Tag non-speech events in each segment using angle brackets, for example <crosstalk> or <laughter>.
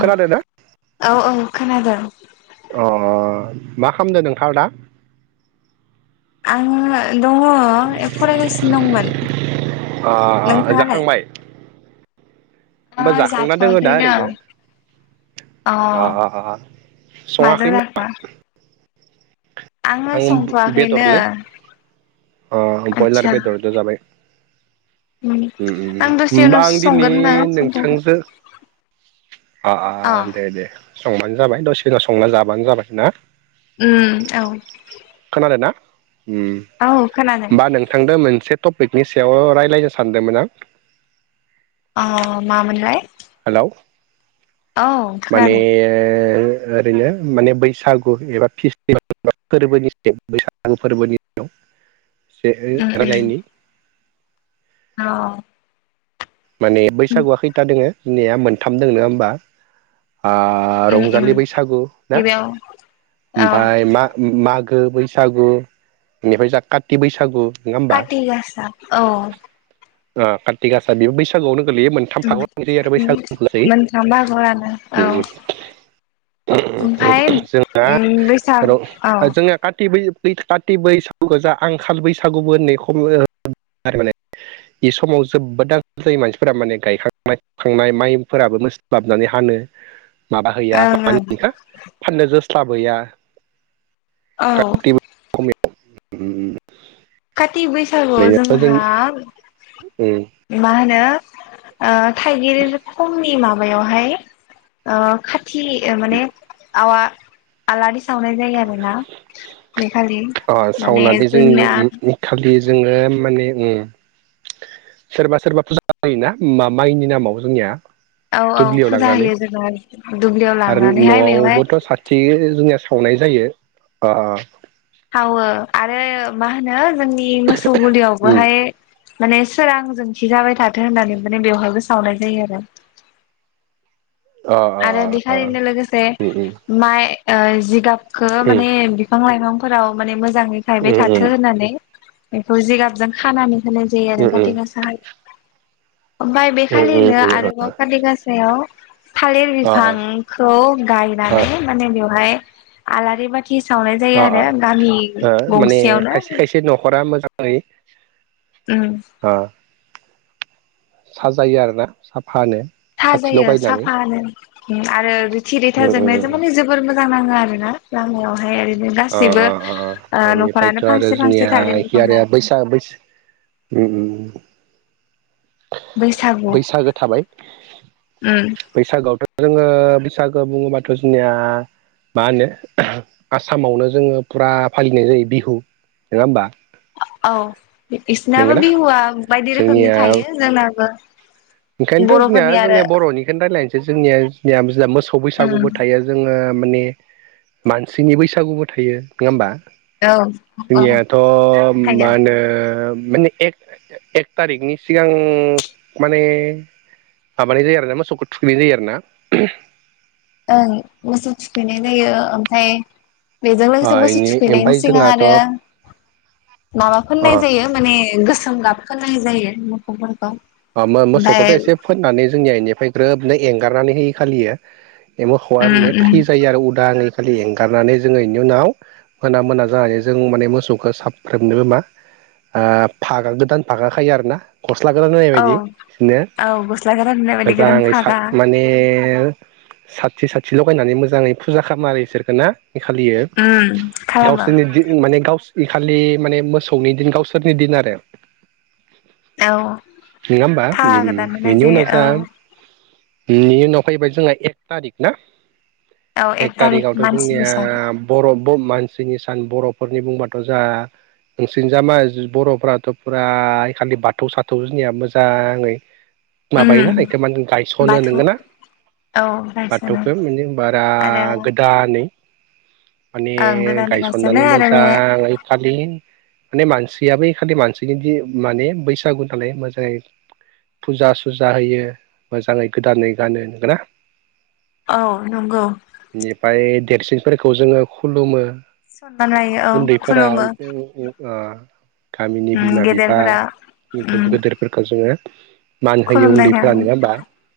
खोनादों ना औ औ खोनादों। अ मा खामदों नोंथांङा दा? आङो दङ फरायगासिनो दंमोन। ओ नोंथाङालाय? जाखांबाय? ओ होमबा जाखांना दङो दा जाथ'वाखैनो ओरैनो। अ अ माजों सङाखै नामा? जाखो आङो आं संथ'वाखैनो बेदरलै ओ बयलार आदसा बेदरजों जाबाय। उम आं दसे होमबा उनावसो आं दिनै संगोन होनना संथ'वाखै नोंथांजो अ दे दे संबानो जाबाय दसे दिनाव संना जाबानो जाबाय ना। उम औ। खोनादों ना उम औ खोनादों ओमबा नोंथांदो मोनसे टपिकनि सायाव रायजलायनो सानदोंमोन आं अ मामोनलाय हेल' औ माने खोनादों ओरैनो माने बैसागु एबा फेस्टिभेल फोरबोनि सायाव बैसागु फोरबोनि सायाव <unintelligible> <unintelligible> अ माने बैसागुआ खैथा दोङो जोंनिया मोनथाम दङ नङा होमबा ओ उम उम रंजालि बैसागु ना गिबियाव औ ओमफाय मा मागो मागो बैसागु बेनिफ्राय जा काथि बैसागु नङा होमबा काथिगासा औ कातिकासा बेबो बैसागुआवनो गोलैयो मोनथाम उम फाग आरो उम बैसाग गो जायो मोनथाम बाहागोआव रानो औ ओम ओमफाय जोंना उम र बैसाग औ जोंहा कथि बै खाथि बैसागु गोजा आंखाल बैसागुबो होननाय खम माने बे समाव जोबोदां जाय मानसिफोरा माने गायखांनाय फुखांनाय माइफोराबो मोनस्लाबनानै हानो माबा हैया ओं ओं माहोनोबेखो फाननो जोस्लाबहया औ ओरैनो काथि बैसागु जों जोंहा उम मा होनो थाइगिर खंनि माबा माबायावहाय खाथि माने आवा आलारि सावनाय जायो आरोना बे खालि अ माने सावनानै जोंना जोंनि खालि जोङो माने सोरबा सोरबा फुजा होयोना माइनि नामाव जोंनिया औ औ दुब्लियाव फुजा लांनानै होयो जोंना दुब्लियाव आरो लांनानैहाय बेवहाय न'आवबोथ' साथि जोंनिया सावनाय जायो सावो आरो मा होनो जोंनि मोसौ उम गलियावबोहाय माने सोरांजों थि जाबाय थाथों होननानै माने बेवहायबो सावनाय जायो आरो अ आरो अ बिखारिनो लोगोसे उम माइ जिगाबखौ उम माने बिफां लाइफांफोराव माने मोजाङै थायबाय उम उम थाथों होननानै बेखौ जिगाबजों खानानै होनाय जायो उम आरो कातिगागासााहाय ओमफाय बे उम खालिनो उम उम आरोबाव कातिगासायाव थालिर अ बिफांखौ अ गायनानै माने बेवहाय आलारि बाथि थि सावनाय अ जायो अ आरो गामि ओ गंसेयावनो ओइ उम साजायो आरोना साफ साजायो साफानो आरो रिथि रिथा उम जोंनाय उम जों माने जोबोर मोजां मोजां नाङो आरोना लामायाव अ अ अ न'खरानो बेनिफ्रायथ' आरो फांसे जोंनिया फांसे थालिर एखि बिफां आरो गायो बैसाग बै उम बैसागु बैसागो थाबाय उम बैसागोआवथ' जोङो बैसागो बुङोबाथ' जोंनिया मा होनो आसामावनो जोङो फुरा फालिनाय जायो बिहु नङा होमबा औ बिसिनाबो नंगौना बिहुआ बायदि जोंनिया रोखोमनि थायो जोंनाबो ओंखायनोथ' जोंनिया बर'फोरनि आरो जोंनिया बर'निखौनो रायजलायनोसै जोंनिया जोंनिया मोसौ उम बैसागुबो थायो जोङो माने मानसिनि बैसागुबो थायो नङा होमबा औ जोंनिया औ थायो मा होनो माने एक एक थारिखनि सिगां माने माबानाय जायो आरो ना मोसौखौ थुखैनाय जायो आरो ना ओं मोसौ थुखैनाय जायो ओमफ्राय बेजों ओ लोगोसे मोसौ इनि थुखैनायनि ओमफाय सिगां जोंहाथ' आरो माबा फोननाय जायो माने गोसोम गाब फोननाय जायो मोखौफोरखौ मोसौखौथ' एसे फोननानै जोंनि इनिफ्राय ग्रोबनो एंगारनानै होयो खालियो ए मोखौआ उम माने उम फ्रि जायो आरो उदांयै खालि एंगारनानै जोङो इनि उनाव मोना मोना जानानै जों माने मोसौखौ साफ्रोमनोबो मा ओ फागा गोदान फागा खायो आरो ना गस्ला गोदान बि औ बिनो औ गस्ला गोदान होननाय बायदि गोदान जानानै सर फागा माने साथि साथि लगायनानै मोजाङै फुजा खालामो आरो इसोरखौ ना खालियो उम खालामो गावसोरनि दिन माने गावसो बे खालि माने मोसौनि दिन गावसोरनि दिन आरो औ नङा होमबा फागा ओम गोदान होनाय बेनि उनाव जायो जा औ बिनि उनाव फैबाय जोंहा एक थारिख ना औ एक थारिक थारिखआवथ' मानसि जोंनिया बैसागु बर' मानसिनि सान बर'फोरनि बुंबाथ' जा नोंसोरनि जामा बर'फ्राथ' फुरा खालि बाथौ साथौ जुनिया मोजाङै उम माबायोना एखुमान गायस'नो बाथौ नोंगोन ना? औ गायसनो बाथौखौ माने बारा आरो गोदानै माने ओं गोदानै गायसनो गायसननानै आरो बे मोजाङै फलिन माने मानसियाबो एखालि मानसिनि दि माने बैसागु नालाय मोजाङै फुजा सुजा होयो मोजाङै गोदानै गानो नंगोना? औ नंगौ। फोरखौ जोङो खुलुमो सनमान लायो औ उन्दैफोरा खुलुमो ओ गामिनि उम बिमा बिफा गेदेरफोरा उम गोदोरफोरखौ जोङो मान होयो खुलुमनाय उन्दैफोरा थाङो नङा होमबा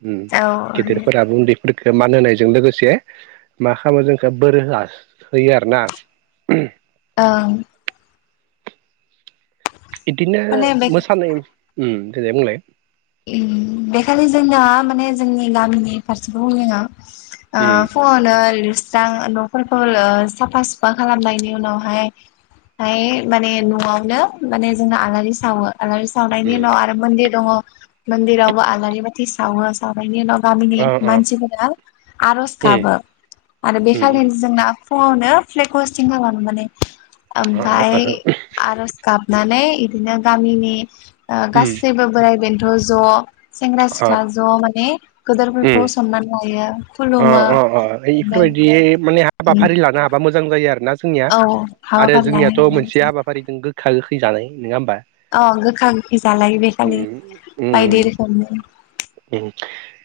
ओम औ होयो गेदेरफोराबो उन्दै फोरख मान होनायजों लोगोसे मा खालामो जोंखो बोर होआ होयो आरोना ओ बिदिनो माने बे मोसानाय ओम देनाय बुंलाय? ओम बेखालि जोंना माने जोंनि गामिनि फारसेखौ बुंनि आं आ उम फुंआवनो मोजां न'फोरखौ ओ साफा सुफा खालामनायनि उनावहाय फाय माने न'आवनो माने जोंना आलारि सावो। आलारि सावनायनि उम उनाव आरो मन्दिर दङ मन्दिरावबो आलारि बाथि सावो सावनायायनि उनाव गामिनि अ अ मानसिफोरा आर'ज उम गाबो आरो उम उम बेखालिनो जोंना फुङावनो फ्लेग हस्टिं खालामाबानो माने अ ओमफाय आरज गाब नानै बिदिनो गामिनि उम गासैबो बोराइ बेन्थ' ज' सेंग्रा सिख्ला ज' माने गदोरफोरखौ सनमान लायो। अ खुलुमो अ अ ओमफ्राय इफोरबायदि माने हाबाफारि लानो हाबा मोजां जायो आरो ना? जोंनिया औ आरो हाबाफारि लानो जोंनियाथ' मोनसे हायो हाबाफारिदों गोखा गोखै जानाय नङा होमबा? अ गोखा गोखै जालायो बे खालि बायदि रोखोमनि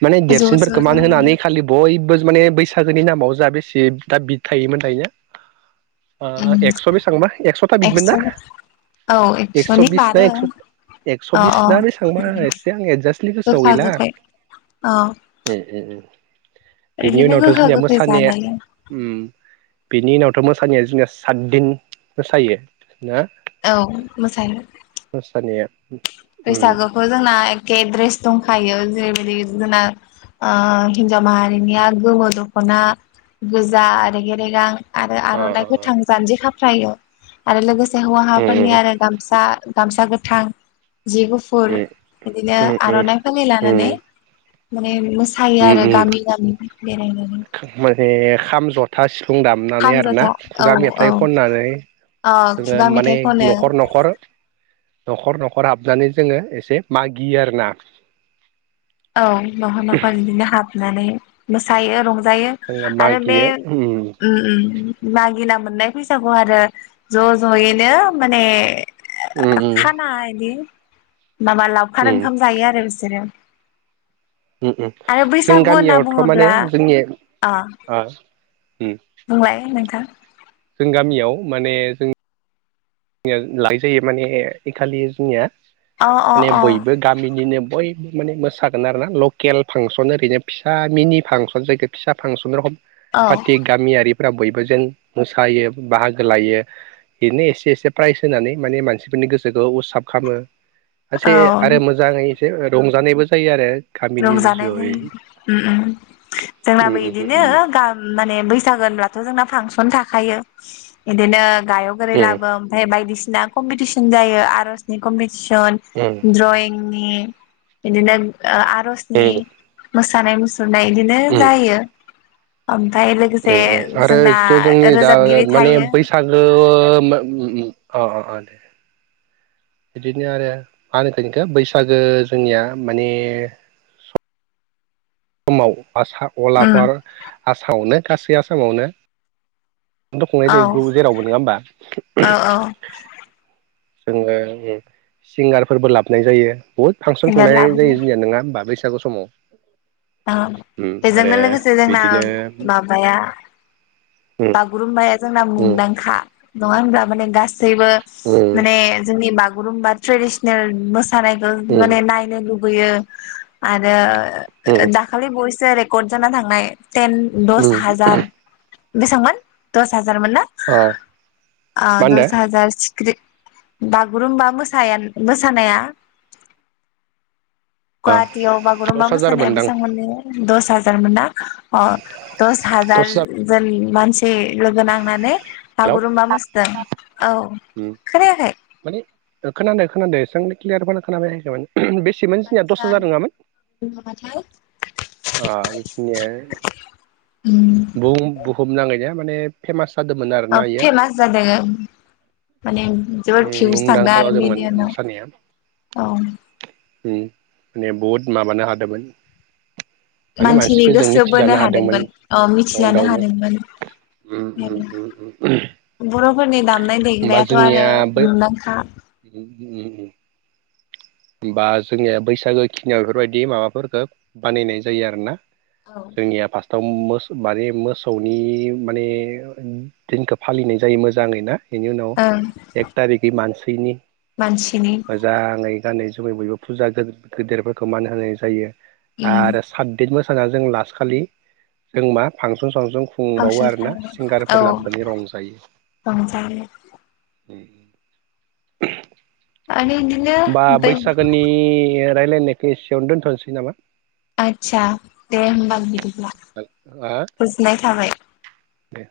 माने ज' देरसिनफोरखौ ज' मान ज'नो होनानै खालि बयबो माने बैसागोनि नि नामाव जा बेसे दा बि थायोमोन दायो उम एकस' बेसेबां बा एकस'था बिदमोन एक्स' ना? औ एकस' एक्स'नि बिस ना बारो एस' एकस' अ अ बिसना बेसेबांबा एसे आं एदजास्टलि गोसोआव गोखा गैला गोखै औ ओम ओम ओम। बेनि बिदिनो उनावथ' गोखा जोंनिया गोखै मोसानाया जालायो उम बेनि उनाव थ' मोसानाया जोंनि सातदिन मोसायो। ना औ मोसायो मोसानाया बैसागोखौ जोंना एखे द्रेस दंखायो जेरैबायदि जोंना ओ हिनजाव माहारिनिया गोमो दख'ना गोजा आरो रेगे रेगां आरो अ आर'नाइ गोथां जानजि खाफ्रायो आरो लोगोसे हौवाहाफोरनिया आरो गामसा गामसा गोथां जि गुफुर बिदिनो आर'नाइ फालि लानानै अ माने मोसायो उम आरो उम गामि गामि बेरायनानै माने खाम जथा सिफुं दामनानै खाम आरोना जथा औ खुगा मेथाइ औ खननानै ओ जोङो खुगा माने मेथाइ खनो न'खर न'खर न'खर न'- खर हाबनानै जोङो एसे मागियो आरो ना औ न'हर न'खर बिदिनो हाबनानै मोसायो रं- जायो जोङो आरो बे मागियो उम उम लागिना मोननाय फैसाखौ आरो ज' ज'यैनो माने उम खाना इदि माबा उम लावखार ओंखाम जायो आरो बिसोरो उम उम आरो जों बैसागु होनना गामियावथ' माने बुङोब्ला जोंनि अ ओ उम बुंलाय नोंथां जों गामियाव माने जों लायजायो माने हेखालि जोंनिया अ अ माने अ बयबो गामिनिनो बयबो माने मोसागोन आरो ना लकेल फांसन ओरैनो फिसा मिनि फांसन जायग फिसा फांसन रखम औ फाथि गामिआरि- फोरा बयबो जों मोसायो बाहागो लायो बेनो एसे एसे प्राइज होनानै माने मानसिफोरनि गोसोखौ उत्साब खामो एसे औ आरो मोजाङै एसे रंजानायबो जायो आरो गामिनि रंजानाय जयै जायो उम उम उम जोंनाबो इदिनो उम गा माने बैसागो होनब्लाथ' जोंना फांसन थाखायो इदिनो गायक ओरै उम लाबो ओमफ्राय बायदिसि- ना कम्पिटिसन जायो आर'जनि कम्पिटिसन द्रइिं- नि बिदिनो ओ आरजनि उम मोसानाय मुस- सुरनाय इदिनो उम जायो ओम उम उम आरो ज' जोंनि दा रोजाबगिरि माने थायो बैसागो मा उम उम अ अ अ दे बिदिनो आरो मा होनगोन खो बैसागो जोंनिया माने माव आसा उम अलाफार आसामावनो गासै आसामावनो औ <unintelligible> जेरावबो नङा होमबा औ औ जोङो उम सिंगारफोरबो लाबोनाय जायो बुहुद फांसन सिंगार खुंनाय लाबोयो जायो जोंनिया नोंङा होनबा बैसागु औ समाव उम बेजोंनो आरो लोगोसे जोंना बिदिनो माबाया उम बागुरुम्बाया जोंना उम मुंदांखा नङा होनब्ला माने गा- सैबो उम माने जोंनि बागुरुम्बा ट्रेदिसनेल मोस- नायखौ उम माने नायनो लुबैयो आरो उम दाखालि बय- जे रेकर्ड जाना थांनाय टेन दस उम हार बेसेबांमोन दस हा- जारमोनना अ ओ मा होनदो दस हाजार बागुरुम्बा मोसाया मोसानाया अ गुवाहाटियाव बागुरुम्बा दस हाजार मोसानाया मोनदां बेसेबां मोनो दस हाजारमोन ना अ दस हाजार उम मानसि लोगो नांनानै हेलौ बागुरुमबा मोसदों औ खोनायाखै ओ खोनादों खोनादों एसेनो क्लियार बारा खोना फैआखैमोन बेसेमोनान जोंनिया दस आदसा हाजार नङामोन माबाथाय बिखनि बुहुम बुहुम नांगैनाा माने फेमास जादोंमोन ओ आरोना इयो फेमास जादों माने जोबोद फिउस थांदों मुंदांखा आरो जादोंमोन मोसानाया मिलियानाव औ। उम माने बहुद माबानो हादोंमोन। माने मानसिनि मानसिफोरजों गोसो बोनो मिथिजानो हादोंमोन ओ मिथिजानो वर्ल्डआवनो। हादोंमोन उम उम उम उम। बर'फोरनि दामनाय होमबा देनायाथ' जोंनिया आरो बै मुंदांखा उम उम। बा जोंनिया बैसागो खिनियाव इफोरबायदि माबाफोरखौ बानायनाय जायो आरो ना। औ जोंनिया फास थाव मोसौ माने मोसौनि माने दिनखौ फालिनाय जायो मोजाङै ना? बेनि उनाव ओं एक थारिगै मानसिनि मानसिनि मोजाङै गानै जोमै बयबो फुजा गो-गोदेरफोरखौ मान होनाय जायो उम आरो साथदिन मोस फोरा जों लास खालि जों मा फांसन सांसन खुंबावो फांसन आरोना खालामनाय सिंगारफोर औ लाबोनानै रं जायो। रंजायो उम। आरो इदिनो बा बै बैसागोनि रायलायनायखौ एसेयावनो दोनथ'नोसै नामा? आदसा दे होमबा बिदिब्ला गोजोननाय थाबाय। दे।